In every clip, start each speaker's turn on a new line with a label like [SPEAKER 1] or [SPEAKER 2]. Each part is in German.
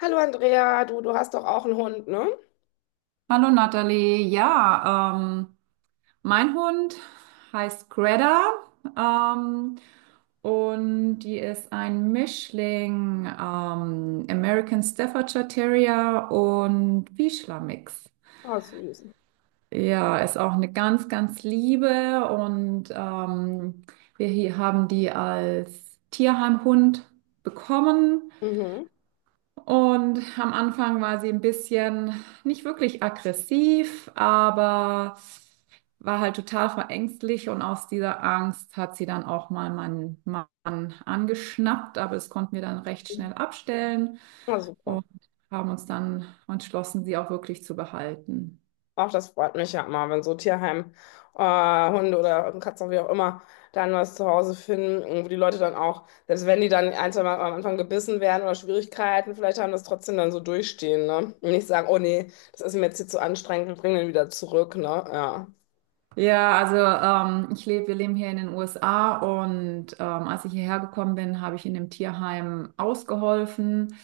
[SPEAKER 1] Hallo Andrea, du hast doch auch einen Hund, ne?
[SPEAKER 2] Hallo Nathalie, ja, mein Hund heißt Greta ähm, und die ist ein Mischling American Staffordshire Terrier und Vizsla Mix.
[SPEAKER 1] Ah, süß.
[SPEAKER 2] Ja, ist auch eine ganz, ganz liebe und wir hier haben die als Tierheimhund bekommen.
[SPEAKER 1] Mhm.
[SPEAKER 2] Und am Anfang war sie ein bisschen nicht wirklich aggressiv, aber war halt total verängstigt und aus dieser Angst hat sie dann auch mal meinen Mann angeschnappt, aber das konnten wir dann recht schnell abstellen
[SPEAKER 1] Ah, super.
[SPEAKER 2] und haben uns dann entschlossen, sie auch wirklich zu behalten.
[SPEAKER 1] Auch das freut mich ja immer, wenn so Hunde oder Katzen, wie auch immer, dann was zu Hause finden, wo die Leute dann auch, selbst wenn die dann ein, zwei Mal am Anfang gebissen werden oder Schwierigkeiten vielleicht haben, das trotzdem dann so durchstehen, ne? Und nicht sagen, oh nee, das ist mir jetzt hier zu anstrengend, wir bringen den wieder zurück, ne? Ja.
[SPEAKER 2] Ja, also ich lebe, wir leben hier in den USA und als ich hierher gekommen bin, habe ich in dem Tierheim ausgeholfen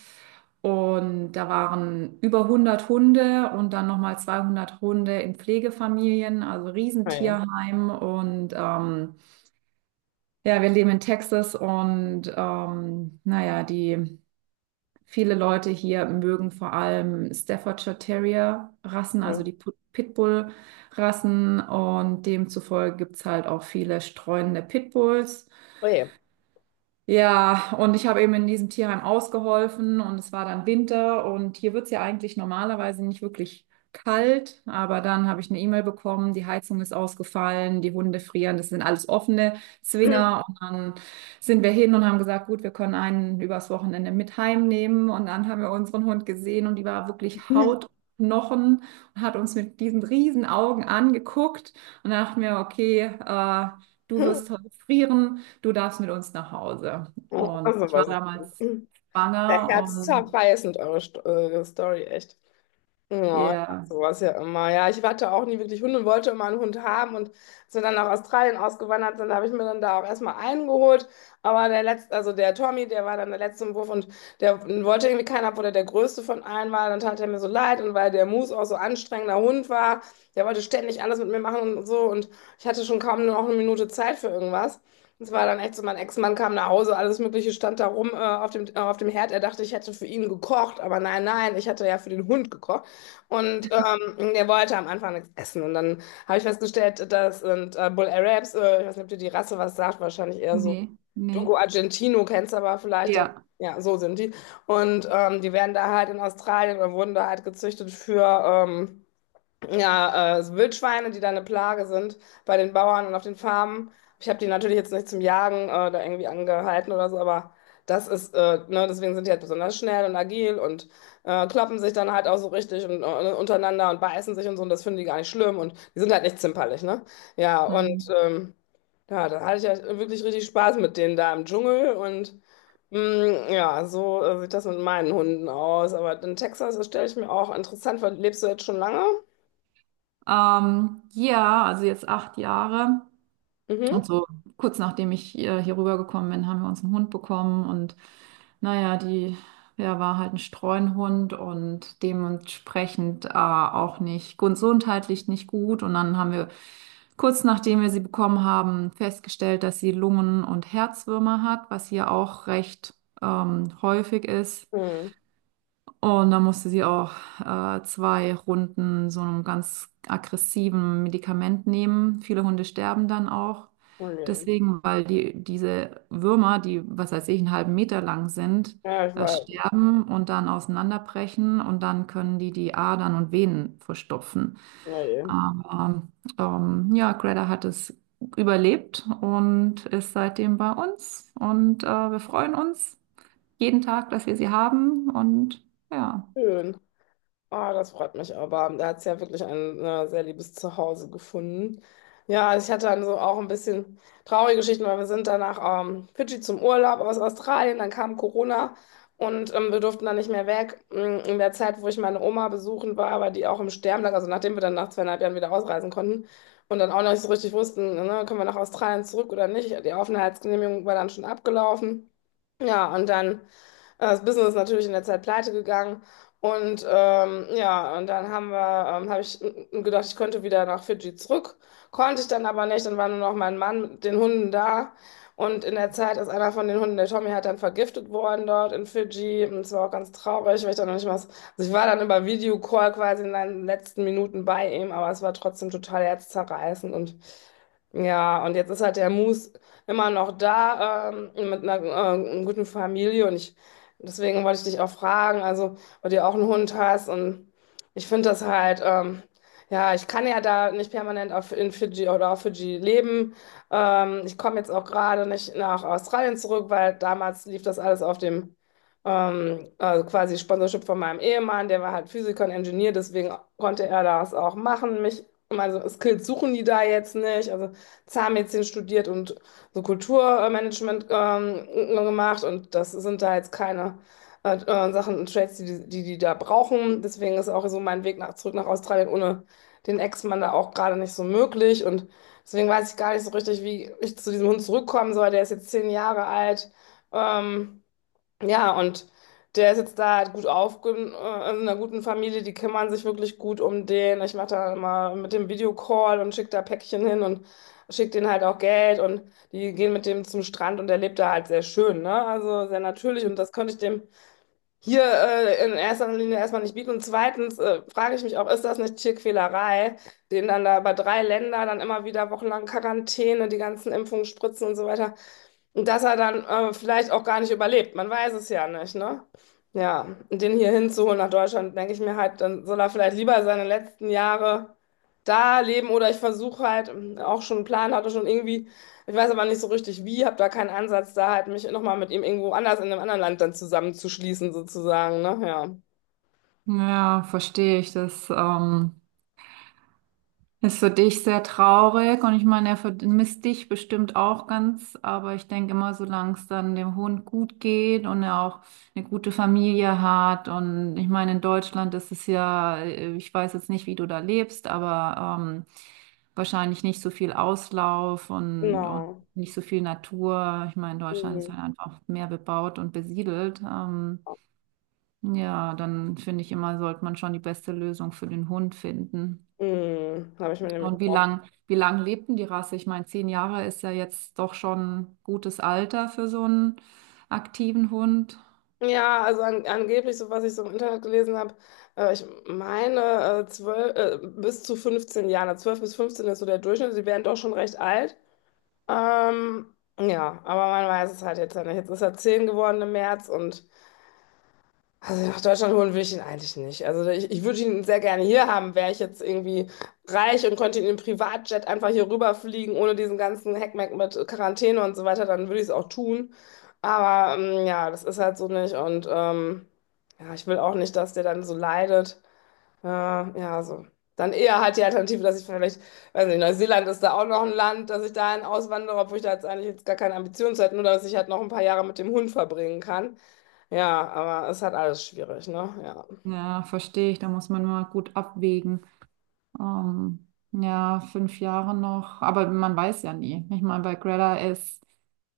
[SPEAKER 2] und da waren über 100 Hunde und dann nochmal 200 Hunde in Pflegefamilien, also
[SPEAKER 1] Oje.
[SPEAKER 2] Riesentierheim und ja, wir leben in Texas und naja, die viele Leute hier mögen vor allem Staffordshire Terrier Rassen, also
[SPEAKER 1] Mhm.
[SPEAKER 2] die Pitbull Rassen und demzufolge gibt es halt auch viele streunende Pitbulls.
[SPEAKER 1] Oje.
[SPEAKER 2] Ja, und ich habe eben in diesem Tierheim ausgeholfen und es war dann Winter und hier wird's ja eigentlich normalerweise nicht wirklich kalt, aber dann habe ich eine E-Mail bekommen, die Heizung ist ausgefallen, die Hunde frieren, das sind alles offene Zwinger. Und dann sind wir hin und haben gesagt, gut, wir können einen übers Wochenende mit heimnehmen, und dann haben wir unseren Hund gesehen und die war wirklich Haut und Knochen und hat uns mit diesen riesen Augen angeguckt, und dann dachten wir, okay, du wirst heute frieren, du darfst mit uns nach Hause. Und
[SPEAKER 1] Also
[SPEAKER 2] ich war
[SPEAKER 1] was.
[SPEAKER 2] damals
[SPEAKER 1] Der
[SPEAKER 2] schwanger
[SPEAKER 1] Herz
[SPEAKER 2] und
[SPEAKER 1] zerreißend, eure Story, echt. Ja, ich mach
[SPEAKER 2] ja,
[SPEAKER 1] sowas ja immer. Ja, ich hatte auch nie wirklich Hunde und wollte immer einen Hund haben. Und als wir dann nach Australien ausgewandert sind, habe ich mir dann da auch erstmal einen geholt. Aber der letzte, also der Tommy, der war dann der letzte im Wurf und der wollte irgendwie keinen, obwohl er der größte von allen war. Dann tat er mir so leid und weil der Moose auch so anstrengender Hund war, der wollte ständig alles mit mir machen und so. Und ich hatte schon kaum noch eine Minute Zeit für irgendwas. Es war dann echt so, mein Ex-Mann kam nach Hause, alles Mögliche stand da rum auf auf dem Herd. Er dachte, ich hätte für ihn gekocht, aber nein, nein, ich hatte ja für den Hund gekocht. Und der wollte am Anfang nichts essen. Und dann habe ich festgestellt, das sind Bull Arabs, ich weiß nicht, ob dir die Rasse was sagt, wahrscheinlich eher so
[SPEAKER 2] nee, nee,
[SPEAKER 1] Dogo Argentino, kennst du aber vielleicht, ja,
[SPEAKER 2] ja.
[SPEAKER 1] ja, so sind die. Und die werden da halt in Australien oder wurden da halt gezüchtet für, ja, so Wildschweine, die da eine Plage sind bei den Bauern und auf den Farmen. Ich habe die natürlich jetzt nicht zum Jagen da irgendwie angehalten oder so, aber das ist, ne, deswegen sind die halt besonders schnell und agil und kloppen sich dann halt auch so richtig und, ne, untereinander und beißen sich und so und das finden die gar nicht schlimm und die sind halt nicht zimperlich, ne? Ja, und
[SPEAKER 2] hm.
[SPEAKER 1] ähm, ja, da hatte ich ja wirklich richtig Spaß mit denen da im Dschungel und ja, so sieht das mit meinen Hunden aus. Aber in Texas, das stelle ich mir auch interessant vor. Lebst du jetzt schon lange?
[SPEAKER 2] Ja, also jetzt 8 Jahre. Und
[SPEAKER 1] Mhm.
[SPEAKER 2] so kurz nachdem ich hier rübergekommen bin, haben wir uns einen Hund bekommen und naja, die, der war halt ein Streunhund und dementsprechend auch nicht gesundheitlich nicht gut. Und dann haben wir kurz nachdem wir sie bekommen haben, festgestellt, dass sie Lungen- und Herzwürmer hat, was hier auch recht häufig ist.
[SPEAKER 1] Hm.
[SPEAKER 2] Und dann musste sie auch zwei Runden so einem ganz aggressiven Medikament nehmen. Viele Hunde sterben dann auch.
[SPEAKER 1] Oh je.
[SPEAKER 2] Deswegen, weil die, diese Würmer, die, was weiß ich, einen halben Meter lang sind,
[SPEAKER 1] Ja, ich weiß.
[SPEAKER 2] sterben und dann auseinanderbrechen und dann können die die Adern und Venen verstopfen.
[SPEAKER 1] Oh je.
[SPEAKER 2] Aber ja, Greta hat es überlebt und ist seitdem bei uns und wir freuen uns jeden Tag, dass wir sie haben und ja.
[SPEAKER 1] Schön. Ah, das freut mich aber. Da hat es ja wirklich ein sehr liebes Zuhause gefunden. Ja, also ich hatte dann so auch ein bisschen traurige Geschichten, weil wir sind dann nach Fidschi zum Urlaub aus Australien, dann kam Corona und wir durften dann nicht mehr weg. In der Zeit, wo ich meine Oma besuchen war, aber die auch im Sterben lag, also nachdem wir dann nach 2,5 Jahren wieder ausreisen konnten und dann auch noch nicht so richtig wussten, ne, können wir nach Australien zurück oder nicht. Die Aufenthaltsgenehmigung war dann schon abgelaufen. Ja, und dann das Business ist natürlich in der Zeit pleite gegangen. Und ja, und dann habe ich gedacht, ich könnte wieder nach Fidschi zurück. Konnte ich dann aber nicht. Dann war nur noch mein Mann mit den Hunden da. Und in der Zeit ist einer von den Hunden, der Tommy, halt dann vergiftet worden dort in Fidschi. Und es war auch ganz traurig, weil ich dann noch nicht mal. Also ich war dann über Videocall quasi in den letzten Minuten bei ihm, aber es war trotzdem total herzzerreißend. Und ja, und jetzt ist halt der Moose immer noch da, mit einer guten Familie und ich, deswegen wollte ich dich auch fragen, also, weil du ja auch einen Hund hast und ich finde das halt, ja, ich kann ja da nicht permanent in Fidschi oder auf Fidschi leben. Ich komme jetzt auch gerade nicht nach Australien zurück, weil damals lief das alles auf dem, also quasi Sponsorship von meinem Ehemann, der war halt Physiker und Ingenieur, deswegen konnte er das auch machen, mich, also Skills suchen die da jetzt nicht, also Zahnmedizin studiert und so Kulturmanagement gemacht und das sind da jetzt keine Sachen und Trades, die die da brauchen. Deswegen ist auch so mein Weg zurück nach Australien ohne den Ex-Mann da auch gerade nicht so möglich und deswegen weiß ich gar nicht so richtig, wie ich zu diesem Hund zurückkommen soll. Der ist jetzt 10 Jahre alt. Ähm, ja, und der ist jetzt da halt gut aufge in einer guten Familie, die kümmern sich wirklich gut um den. Ich mache da immer mit dem Videocall und schicke da Päckchen hin und schicke denen halt auch Geld und die gehen mit dem zum Strand und der lebt da halt sehr schön, ne? Also sehr natürlich und das könnte ich dem hier in erster Linie erstmal nicht bieten. Und zweitens frage ich mich auch, ist das nicht Tierquälerei, den dann da über drei Länder dann immer wieder wochenlang Quarantäne, die ganzen Impfungen, Spritzen und so weiter. Und dass er dann vielleicht auch gar nicht überlebt. Man weiß es ja nicht, ne? Ja, und den hier hinzuholen nach Deutschland, denke ich mir halt, dann soll er vielleicht lieber seine letzten Jahre da leben oder ich versuche halt, auch schon einen Plan hatte, schon irgendwie, ich weiß aber nicht so richtig wie, habe da keinen Ansatz, da halt mich nochmal mit ihm irgendwo anders in einem anderen Land dann zusammenzuschließen, sozusagen, ne? Ja,
[SPEAKER 2] Ja, verstehe ich. Das ist für dich sehr traurig und ich meine, er vermisst dich bestimmt auch ganz, aber ich denke immer, solange es dann dem Hund gut geht und er auch eine gute Familie hat. Und ich meine, in Deutschland ist es ja, ich weiß jetzt nicht, wie du da lebst, aber wahrscheinlich nicht so viel Auslauf und
[SPEAKER 1] genau.
[SPEAKER 2] nicht so viel Natur. Ich meine, Deutschland ist
[SPEAKER 1] Mhm.
[SPEAKER 2] halt einfach mehr bebaut und besiedelt. Ja, dann finde ich immer, sollte man schon die beste Lösung für den Hund finden.
[SPEAKER 1] Mhm. Habe ich mir nämlich.
[SPEAKER 2] Und wie lang lebt denn die Rasse? Ich meine, 10 Jahre ist ja jetzt doch schon gutes Alter für so einen aktiven Hund.
[SPEAKER 1] Ja, also angeblich, so was ich so im Internet gelesen habe, ich meine 12, bis zu 15 Jahren, also 12 bis 15 ist so der Durchschnitt, die werden doch schon recht alt. Ähm, ja, aber man weiß es halt jetzt ja nicht. Jetzt ist er 10 geworden im März und also nach Deutschland holen will ich ihn eigentlich nicht. Also ich würde ihn sehr gerne hier haben, wäre ich jetzt irgendwie reich und könnte in einem Privatjet einfach hier rüberfliegen, ohne diesen ganzen Heckmeck mit Quarantäne und so weiter, dann würde ich es auch tun. Aber ja, das ist halt so nicht und ja, ich will auch nicht, dass der dann so leidet. Ja, so. Dann eher halt die Alternative, dass ich vielleicht, weiß nicht, Neuseeland ist da auch noch ein Land, dass ich dahin auswandere, obwohl ich da jetzt eigentlich jetzt gar keine Ambitionen zu hätte, nur dass ich halt noch ein paar Jahre mit dem Hund verbringen kann. Ja, aber es ist halt alles schwierig, ne? Ja.
[SPEAKER 2] Ja, verstehe ich. Da muss man mal gut abwägen. Ja, 5 Jahre noch. Aber man weiß ja nie. Ich meine, bei Greta ist,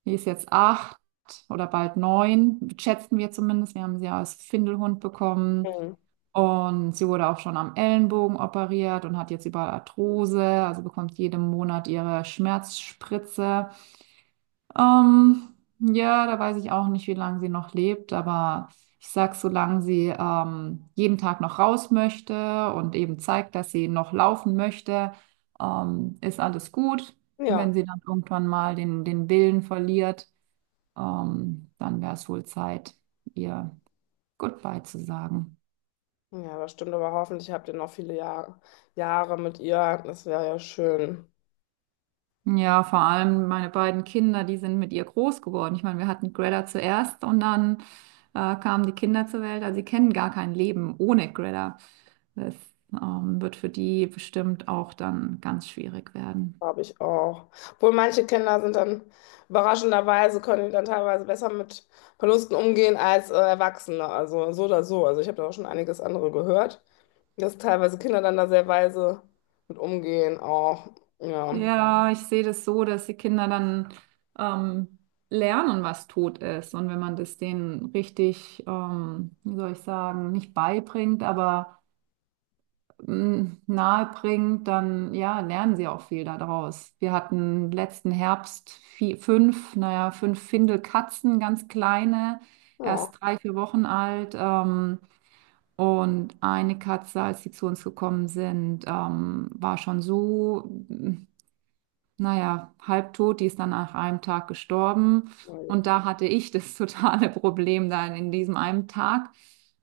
[SPEAKER 2] die ist jetzt acht oder bald neun, schätzen wir zumindest. Wir haben sie als Findelhund bekommen.
[SPEAKER 1] Mhm.
[SPEAKER 2] Und sie wurde auch schon am Ellenbogen operiert und hat jetzt überall Arthrose, also bekommt jeden Monat ihre Schmerzspritze. Ähm, ja, da weiß ich auch nicht, wie lange sie noch lebt, aber ich sag, solange sie jeden Tag noch raus möchte und eben zeigt, dass sie noch laufen möchte, ist alles gut.
[SPEAKER 1] Ja.
[SPEAKER 2] Wenn sie dann irgendwann mal den, den Willen verliert, dann wäre es wohl Zeit, ihr Goodbye zu sagen.
[SPEAKER 1] Ja, das stimmt, aber hoffentlich habt ihr noch viele Jahre mit ihr. Das wäre ja schön,
[SPEAKER 2] Ja, vor allem meine beiden Kinder, die sind mit ihr groß geworden. Ich meine, wir hatten Greta zuerst und dann kamen die Kinder zur Welt. Also sie kennen gar kein Leben ohne Greta. Das wird für die bestimmt auch dann ganz schwierig werden.
[SPEAKER 1] glaube ich auch. Obwohl manche Kinder sind dann überraschenderweise, können die dann teilweise besser mit Verlusten umgehen als Erwachsene. Also so oder so. Also ich habe da auch schon einiges andere gehört, dass teilweise Kinder dann da sehr weise mit umgehen auch. Ja.
[SPEAKER 2] Ja, ich sehe das so, dass die Kinder dann ähm, lernen, was Tod ist. Und wenn man das denen richtig, wie soll ich sagen, nicht beibringt, aber m, nahe bringt, dann ja, lernen sie auch viel daraus. Wir hatten letzten Herbst fünf, naja, fünf Findelkatzen, ganz kleine,
[SPEAKER 1] Ja.
[SPEAKER 2] erst 3, 4 Wochen alt. Und eine Katze, als sie zu uns gekommen sind, war schon so. Hm, naja, halbtot, die ist dann nach einem Tag gestorben. Und da hatte ich das totale Problem dann in diesem einen Tag.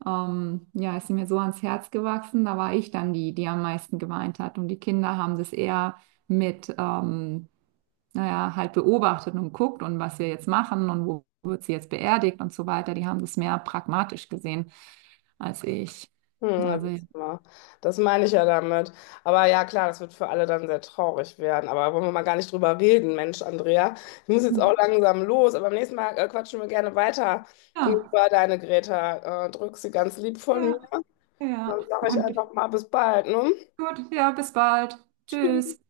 [SPEAKER 2] Ja, ist sie mir so ans Herz gewachsen. Da war ich dann die, die am meisten geweint hat. Und die Kinder haben das eher mit, naja, halt beobachtet und guckt und was wir jetzt machen und wo wird sie jetzt beerdigt und so weiter. Die haben das mehr pragmatisch gesehen als ich.
[SPEAKER 1] Hm, da
[SPEAKER 2] Also,
[SPEAKER 1] wird's immer. Das meine ich ja damit. Aber ja, klar, das wird für alle dann sehr traurig werden. Aber wollen wir mal gar nicht drüber reden, Mensch, Andrea. Ich muss jetzt auch
[SPEAKER 2] ja,
[SPEAKER 1] langsam los, aber beim nächsten Mal quatschen wir gerne weiter
[SPEAKER 2] ja,
[SPEAKER 1] über deine Greta. Drück sie ganz lieb von mir.
[SPEAKER 2] ja.
[SPEAKER 1] Dann
[SPEAKER 2] ja.
[SPEAKER 1] sage ich
[SPEAKER 2] Und
[SPEAKER 1] einfach mal bis bald, ne?
[SPEAKER 2] gut, ja, bis bald.
[SPEAKER 1] Tschüss.
[SPEAKER 2] Tschüss.